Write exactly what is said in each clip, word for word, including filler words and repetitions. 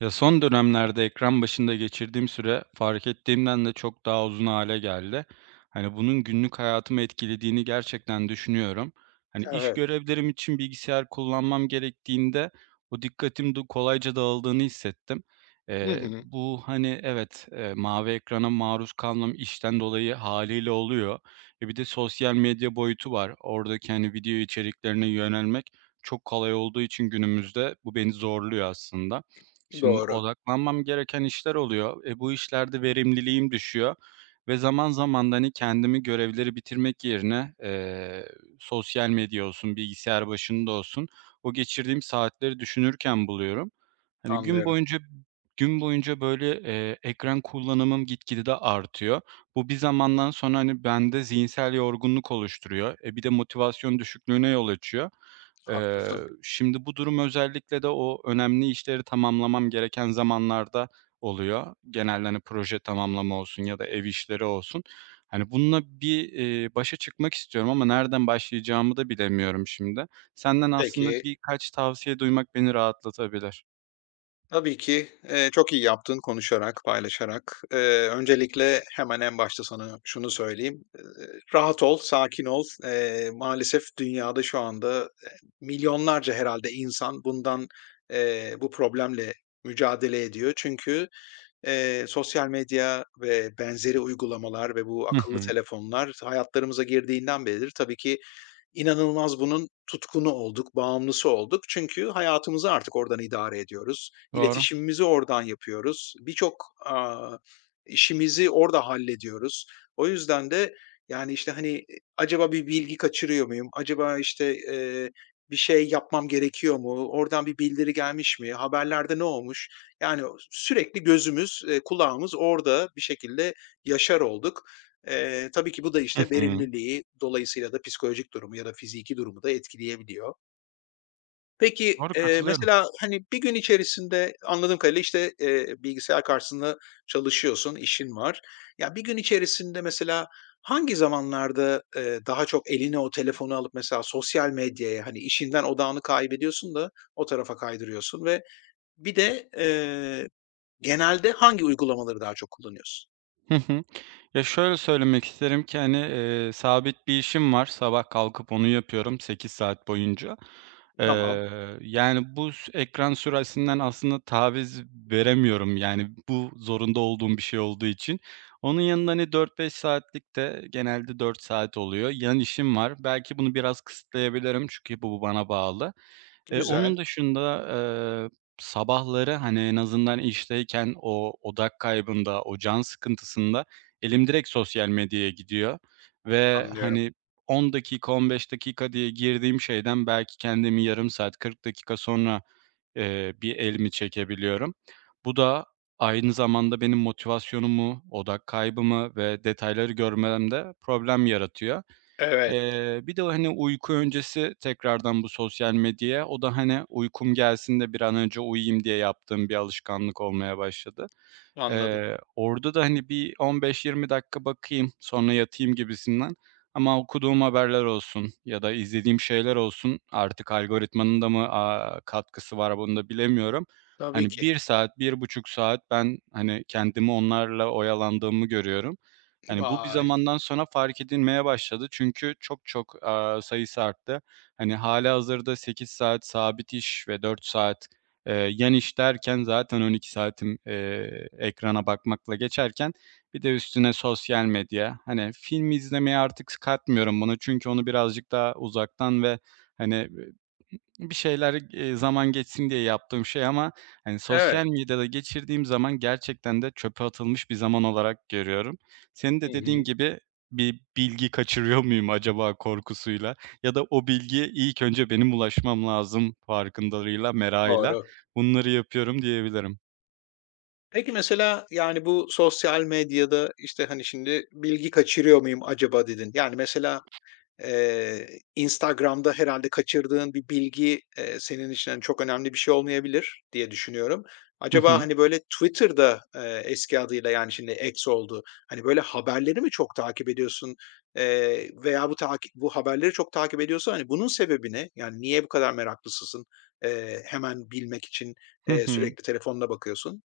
Ya, son dönemlerde ekran başında geçirdiğim süre fark ettiğimden de çok daha uzun hale geldi. Hani, bunun günlük hayatımı etkilediğini gerçekten düşünüyorum. Hani, iş Evet. görevlerim için bilgisayar kullanmam gerektiğinde o dikkatim de kolayca dağıldığını hissettim. Hı Eee, hı. bu, hani, evet, eee, mavi ekrana maruz kalmam işten dolayı haliyle oluyor. E, bir de sosyal medya boyutu var. Oradaki, hani, video içeriklerine yönelmek çok kolay olduğu için günümüzde bu beni zorluyor aslında. Şimdi Doğru. odaklanmam gereken işler oluyor. E, bu işlerde verimliliğim düşüyor ve zaman zaman da, hani, kendimi görevleri bitirmek yerine, eee, sosyal medya olsun, bilgisayar başında olsun, o geçirdiğim saatleri düşünürken buluyorum. Hani, gün Anlıyorum. boyunca gün boyunca, böyle, eee, ekran kullanımım gitgide de artıyor. Bu bir zamandan sonra, hani, bende zihinsel yorgunluk oluşturuyor. E, bir de motivasyon düşüklüğüne yol açıyor. Eee, haklı. Şimdi bu durum özellikle de o önemli işleri tamamlamam gereken zamanlarda oluyor. Genelde, hani, proje tamamlama olsun ya da ev işleri olsun. Hani, bununla bir, eee, başa çıkmak istiyorum ama nereden başlayacağımı da bilemiyorum şimdi. Senden aslında Peki, birkaç tavsiye duymak beni rahatlatabilir. tabii ki, eee, çok iyi yaptın konuşarak, paylaşarak. Eee, öncelikle hemen en başta sana şunu söyleyeyim. Eee, rahat ol, sakin ol. Eee, maalesef dünyada şu anda, eee, milyonlarca herhalde insan bundan, eee, bu problemle mücadele ediyor. Çünkü, eee, sosyal medya ve benzeri uygulamalar ve bu Hı akıllı hı. telefonlar hayatlarımıza girdiğinden beridir tabii ki İnanılmaz bunun tutkunu olduk, bağımlısı olduk. Çünkü hayatımızı artık oradan idare ediyoruz. Doğru. İletişimimizi oradan yapıyoruz. Birçok, aaa, işimizi orada hallediyoruz. O yüzden de, yani, işte, hani, eee, acaba bir bilgi kaçırıyor muyum? Acaba, işte, eee, bir şey yapmam gerekiyor mu? Oradan bir bildiri gelmiş mi? Haberlerde ne olmuş? Yani, sürekli gözümüz, eee, kulağımız orada bir şekilde yaşar olduk. Eee, tabii ki bu da, Hı işte, hı. verimliliği, dolayısıyla da psikolojik durumu ya da fiziki durumu da etkileyebiliyor. Peki, Doğru, eee, katılıyorum. mesela, hani, bir gün içerisinde anladığım kadarıyla, işte, eee, bilgisayar karşısında çalışıyorsun, işin var. Ya, bir gün içerisinde mesela hangi zamanlarda, eee, daha çok eline o telefonu alıp mesela sosyal medyaya, hani, işinden odağını kaybediyorsun da o tarafa kaydırıyorsun ve bir de, eee, genelde hangi uygulamaları daha çok kullanıyorsun? Hı hı. Ya, şöyle söylemek isterim ki, hani, eee, sabit bir işim var. Sabah kalkıp onu yapıyorum sekiz saat boyunca. Tamam, Eee, Yani, bu s ekran süresinden aslında taviz veremiyorum, yani, bu zorunda olduğum bir şey olduğu için. Onun yanında, hani, dört beş saatlik de genelde dört saat oluyor. Yan işim var. Belki bunu biraz kısıtlayabilirim çünkü bu bu bana bağlı. Eee, güzel, Onun dışında, eee, sabahları, hani, en azından işteyken o odak kaybında, o can sıkıntısında elim direkt sosyal medyaya gidiyor ve, anlıyorum. hani, on dakika, on beş dakika diye girdiğim şeyden belki kendimi yarım saat, kırk dakika sonra, eee, bir elimi çekebiliyorum. Bu da aynı zamanda benim motivasyonumu, odak kaybımı ve detayları görmemde problem yaratıyor. Evet, Eee, bir de, hani, uyku öncesi tekrardan bu sosyal medyaya, o da, hani, uykum gelsin de bir an önce uyuyayım diye yaptığım bir alışkanlık olmaya başladı. anladım. Eee, orada da, hani, bir on beş yirmi dakika bakayım, sonra yatayım gibisinden ama okuduğum haberler olsun ya da izlediğim şeyler olsun, artık algoritmanın da mı, aaa, katkısı var bunu da bilemiyorum. Tabii Hani, ki. bir saat, bir buçuk saat ben, hani, kendimi onlarla oyalandığımı görüyorum. Hani, bu bir Vay! zamandan sonra fark edilmeye başladı çünkü çok çok, aaa, sayısı arttı. Hani, hâlihazırda sekiz saat sabit iş ve dört saat Eee, yan iş derken zaten on iki saatim, eee, ekrana bakmakla geçerken bir de üstüne sosyal medya. Hani, film izlemeye artık s katmıyorum bunu çünkü onu birazcık daha uzaktan ve, hani, bir şeyler, eee, zaman geçsin diye yaptığım şey ama, hani, sosyal Evet. medyada geçirdiğim zaman gerçekten de çöpe atılmış bir zaman olarak görüyorum. Senin Hı de dediğin hı. gibi bir bilgi kaçırıyor muyum acaba korkusuyla ya da o bilgiye ilk önce benim ulaşmam lazım farkındalığıyla, merakıyla Doğru. bunları yapıyorum diyebilirim. Peki, mesela, yani, bu sosyal medyada, işte, hani, şimdi, "Bilgi kaçırıyor muyum acaba?" dedin. Yani, mesela, Eee, Instagram'da herhâlde kaçırdığın bir bilgi, eee, senin için, hani, çok önemli bir şey olmayabilir diye düşünüyorum. Hı Acaba, hı. hani, böyle Twitter'da, eee, eski adıyla, yani, şimdi X oldu, hani, böyle haberleri mi çok takip ediyorsun, eee, veya bu taki bu haberleri çok takip ediyorsan, hani, bunun sebebi ne? Yani, niye bu kadar meraklısısın? Eee, hemen bilmek için, Hı eee, hı. sürekli telefonuna bakıyorsun?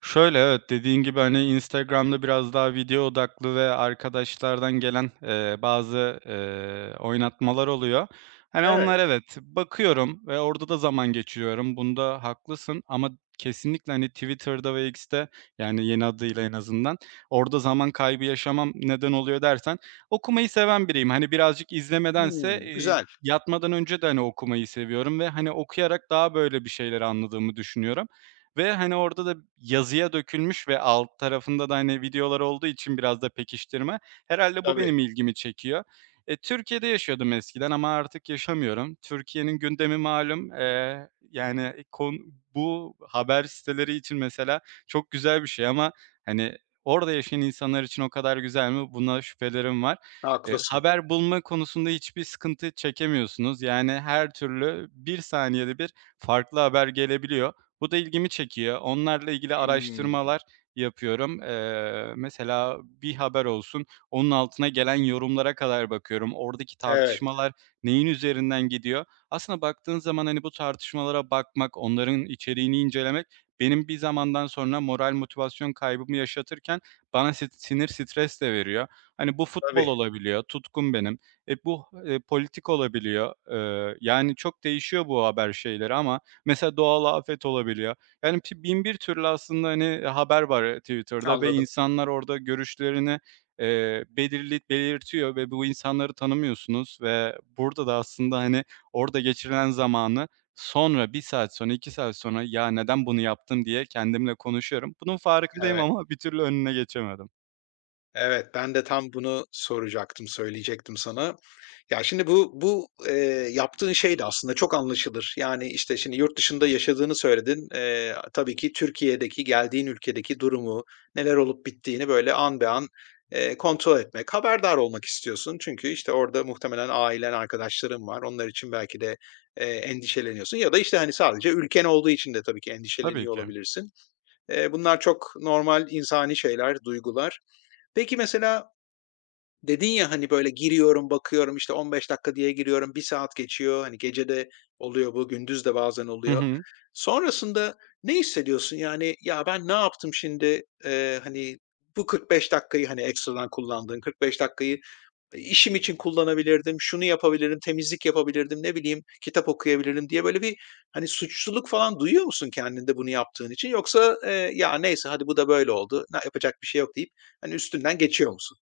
Şöyle, evet, dediğin gibi, hani, Instagram'da biraz daha video odaklı ve arkadaşlardan gelen, eee, bazı, eee, oynatmalar oluyor. Hani, Evet, onlar evet, bakıyorum ve orada da zaman geçiriyorum. Bunda haklısın ama kesinlikle, hani, Twitter'da ve X'te, yani, yeni adıyla en azından, orada zaman kaybı yaşamam neden oluyor dersen, okumayı seven biriyim. Hani, birazcık izlemedense, hımm, eee, güzel. yatmadan önce de, hani, okumayı seviyorum ve, hani, okuyarak daha böyle bir şeyleri anladığımı düşünüyorum. Ve, hani, orada da yazıya dökülmüş ve alt tarafında da, hani, videolar olduğu için biraz da pekiştirme, herhâlde bu Tabii, benim ilgimi çekiyor. E, Türkiye'de yaşıyordum eskiden ama artık yaşamıyorum. Türkiye'nin gündemi malum. Eee, yani, e, kon bu haber siteleri için mesela çok güzel bir şey ama, hani, orada yaşayan insanlar için o kadar güzel mi? Buna şüphelerim var. E, haklısın. Haber bulma konusunda hiçbir sıkıntı çekemiyorsunuz. Yani, her türlü bir saniyede bir farklı haber gelebiliyor. Bu da ilgimi çekiyor. Onlarla ilgili Hımm, araştırmalar yapıyorum. Eee, mesela bir haber olsun, onun altına gelen yorumlara kadar bakıyorum. Oradaki evet, tartışmalar neyin üzerinden gidiyor? Aslında baktığın zaman, hani, bu tartışmalara bakmak, onların içeriğini incelemek benim bir zamandan sonra moral motivasyon kaybımı yaşatırken bana sit sinir, stres de veriyor. Hani, bu futbol tabii, olabiliyor, tutkum benim. E, bu, eee, politik olabiliyor. Eee, yani, çok değişiyor bu haber şeyleri ama mesela doğal afet olabiliyor. Yani pi bin bir türlü aslında, hani, haber var, Twitter'da ve anladım, insanlar orada görüşlerini, eee, belirli belirtiyor ve bu insanları tanımıyorsunuz ve burada da aslında, hani, orada geçirilen zamanı sonra bir saat sonra, iki saat sonra "Ya, neden bunu yaptım?" diye kendimle konuşuyorum. Bunun farkındayım evet. ama bir türlü önüne geçemedim. Evet, ben de tam bunu soracaktım, söyleyecektim sana. Ya, şimdi bu bu, eee, yaptığın şey de aslında çok anlaşılır. Yani, işte, şimdi yurt dışında yaşadığını söyledin. Eee, tabii ki Türkiye'deki, geldiğin ülkedeki durumu, neler olup bittiğini böyle an be an, eee, kontrol etmek, haberdar olmak istiyorsun. Çünkü, işte, orada muhtemelen ailen, arkadaşların var. Onlar için belki de, eee, endişeleniyorsun ya da, işte, hani, sadece ülken olduğu için de tabii ki Tabii endişeleniyor ki. olabilirsin. Eee, bunlar çok normal insani şeyler, duygular. Peki mesela dedin ya, hani, böyle giriyorum, bakıyorum, işte, on beş dakika diye giriyorum, bir saat geçiyor. Hani, gece de oluyor bu, gündüz de bazen Hı oluyor. hı. Sonrasında ne hissediyorsun? Yani, "Ya, ben ne yaptım şimdi?" Eee, hani, bu kırk beş dakikayı, hani, ekstradan kullandığın kırk beş dakikayı İşim için kullanabilirdim, şunu yapabilirim, temizlik yapabilirdim, ne bileyim, kitap okuyabilirim diye böyle bir, hani, suçluluk falan duyuyor musun kendinde bunu yaptığın için? Yoksa, eee, "Ya, neyse, hadi bu da böyle oldu. Na yapacak bir şey yok." deyip, hani, üstünden geçiyor musun?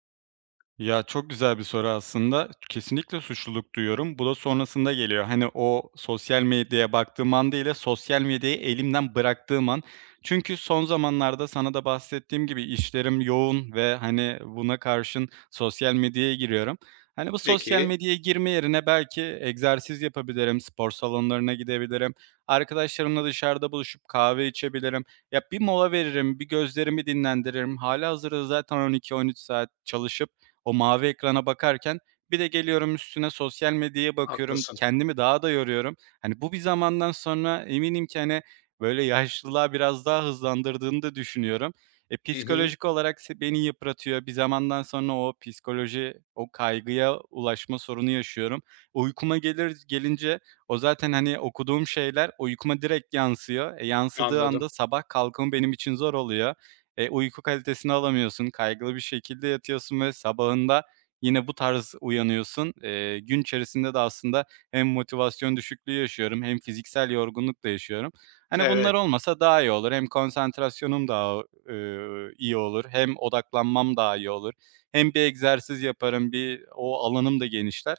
Ya, çok güzel bir soru aslında. Kesinlikle suçluluk duyuyorum. Bu da sonrasında geliyor. Hani, o sosyal medyaya baktığım an değil de sosyal medyayı elimden bıraktığım an. Çünkü son zamanlarda sana da bahsettiğim gibi işlerim yoğun ve, hani, buna karşın sosyal medyaya giriyorum. Hani, bu sosyal Peki, medyaya girme yerine belki egzersiz yapabilirim, spor salonlarına gidebilirim, arkadaşlarımla dışarıda buluşup kahve içebilirim. Ya, bir mola veririm, bir gözlerimi dinlendiririm. Hâlihazırda zaten on iki on üç saat çalışıp o mavi ekrana bakarken bir de geliyorum üstüne sosyal medyaya bakıyorum. haklısın. Kendimi daha da yoruyorum. Hani, bu bir zamandan sonra eminim ki, hani, böyle, yaşlılığa biraz daha hızlandırdığını da düşünüyorum. E, Hı hı, Psikolojik olarak se beni yıpratıyor. Bir zamandan sonra o psikoloji, o kaygıya ulaşma sorunu yaşıyorum. Uykuma gelir gelince o zaten, hani, okuduğum şeyler uykuma direkt yansıyor. E, yansıdığı anladım. anda sabah kalkım benim için zor oluyor. Eee, uyku kalitesini alamıyorsun, kaygılı bir şekilde yatıyorsun ve sabahında yine bu tarz uyanıyorsun. Eee, gün içerisinde de aslında hem motivasyon düşüklüğü yaşıyorum hem fiziksel yorgunluk da yaşıyorum. Hani, bunlar Evet, olmasa daha iyi olur. Hem konsantrasyonum daha, ııı, iyi olur hem odaklanmam daha iyi olur. Hem bir egzersiz yaparım, bir o alanım da genişler.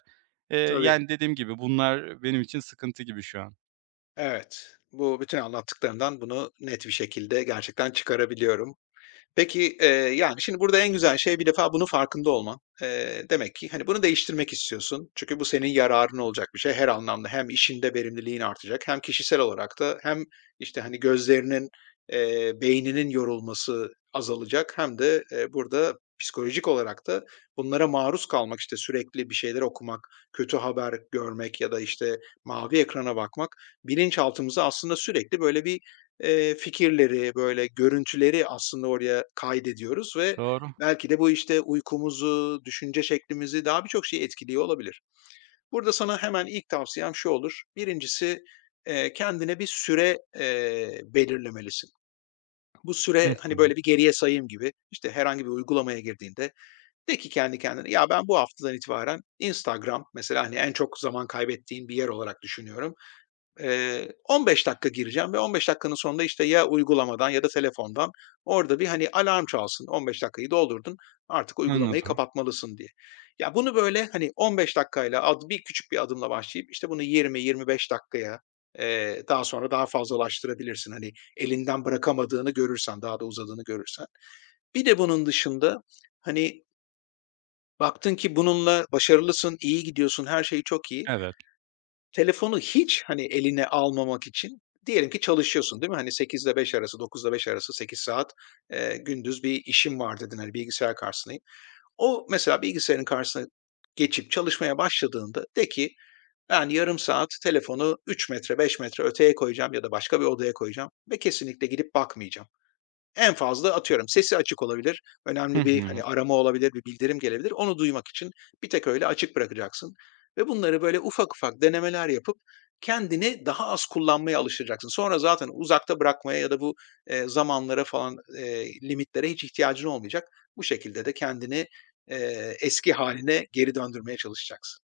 Eee, tabii. Yani, dediğim gibi bunlar benim için sıkıntı gibi şu an. Evet, bu bütün anlattıklarından bunu net bir şekilde gerçekten çıkarabiliyorum. Peki, eee, yani, şimdi burada en güzel şey bir defa bunun farkında olman. Eee, demek ki, hani, bunu değiştirmek istiyorsun. Çünkü bu senin yararına olacak bir şey her anlamda. Hem işinde verimliliğin artacak hem kişisel olarak da hem, işte, hani, gözlerinin, eee, beyninin yorulması azalacak hem de, eee, burada psikolojik olarak da bunlara maruz kalmak, işte, sürekli bir şeyler okumak, kötü haber görmek ya da, işte, mavi ekrana bakmak bilinçaltımızı aslında sürekli böyle bir Eee, fikirleri, böyle, görüntüleri aslında oraya kaydediyoruz ve Doğru. belki de bu, işte, uykumuzu, düşünce şeklimizi, daha birçok şeyi etkiliyor olabilir. Burada sana hemen ilk tavsiyem şu olur. Birincisi eee, kendine bir süre, eee, belirlemelisin. Bu Hı süre, hani, hı. böyle, bir geriye sayım gibi, işte, herhangi bir uygulamaya girdiğinde de ki kendi kendine, "Ya, ben bu haftadan itibaren Instagram" mesela, hani, en çok zaman kaybettiğin bir yer olarak düşünüyorum. Eee, on beş dakika gireceğim ve on beş dakikanın sonunda, işte, ya uygulamadan ya da telefondan orada bir, hani, alarm çalsın, on beş dakikayı doldurdun, artık uygulamayı Anladım. kapatmalısın diye. Ya, bunu, böyle, hani, on beş dakikayla ad bir küçük bir adımla başlayıp, işte, bunu yirmi yirmi beş dakikaya, eee, daha sonra daha fazlalaştırabilirsin. Hani, elinden bırakamadığını görürsen, daha da uzadığını görürsen. Bir de bunun dışında, hani, baktın ki bununla başarılısın, iyi gidiyorsun, her şey çok iyi. Evet. Telefonu hiç, hani, eline almamak için diyelim ki çalışıyorsun, değil mi? Hani, sekizde beş arası, dokuzda beş arası sekiz saat, eee, gündüz bir işim var dedin, hani, bilgisayar karşısındayım. O mesela bilgisayarın karşısına geçip çalışmaya başladığında de ki, "Ben yarım saat telefonu üç metre, beş metre öteye koyacağım ya da başka bir odaya koyacağım ve kesinlikle gidip bakmayacağım." En fazla atıyorum sesi açık olabilir. Hı Önemli bir, hı. hani, arama olabilir, bir bildirim gelebilir. Onu duymak için bir tek öyle açık bırakacaksın ve bunları böyle ufak ufak denemeler yapıp kendini daha az kullanmaya alıştıracaksın. Sonra zaten uzakta bırakmaya ya da bu, eee, zamanlara falan, eee, limitlere hiç ihtiyacın olmayacak. Bu şekilde de kendini, eee, eski haline geri döndürmeye çalışacaksın.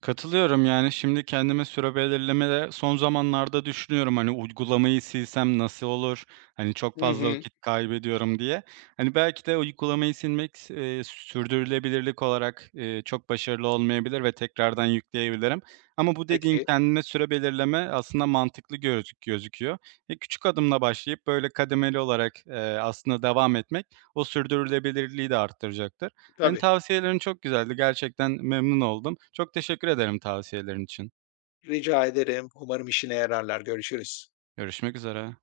Katılıyorum, yani şimdi kendime süre belirleme de son zamanlarda düşünüyorum. Hani, uygulamayı silsem nasıl olur? Hani, çok Hı fazla hı. vakit kaybediyorum diye. Hani, belki de uygulamayı silmek e, sürdürülebilirlik olarak e, çok başarılı olmayabilir ve tekrardan yükleyebilirim. Ama bu dediğin Peki. kendime süre belirleme aslında mantıklı gözük gözüküyor. E, küçük adımla başlayıp böyle kademeli olarak e, aslında devam etmek o sürdürülebilirliği de arttıracaktır. Hani, Tabii. tavsiyelerin çok güzeldi. Gerçekten memnun oldum. Çok teşekkür ederim tavsiyelerin için. Rica ederim. Umarım işine yararlar. Görüşürüz. Görüşmek üzere.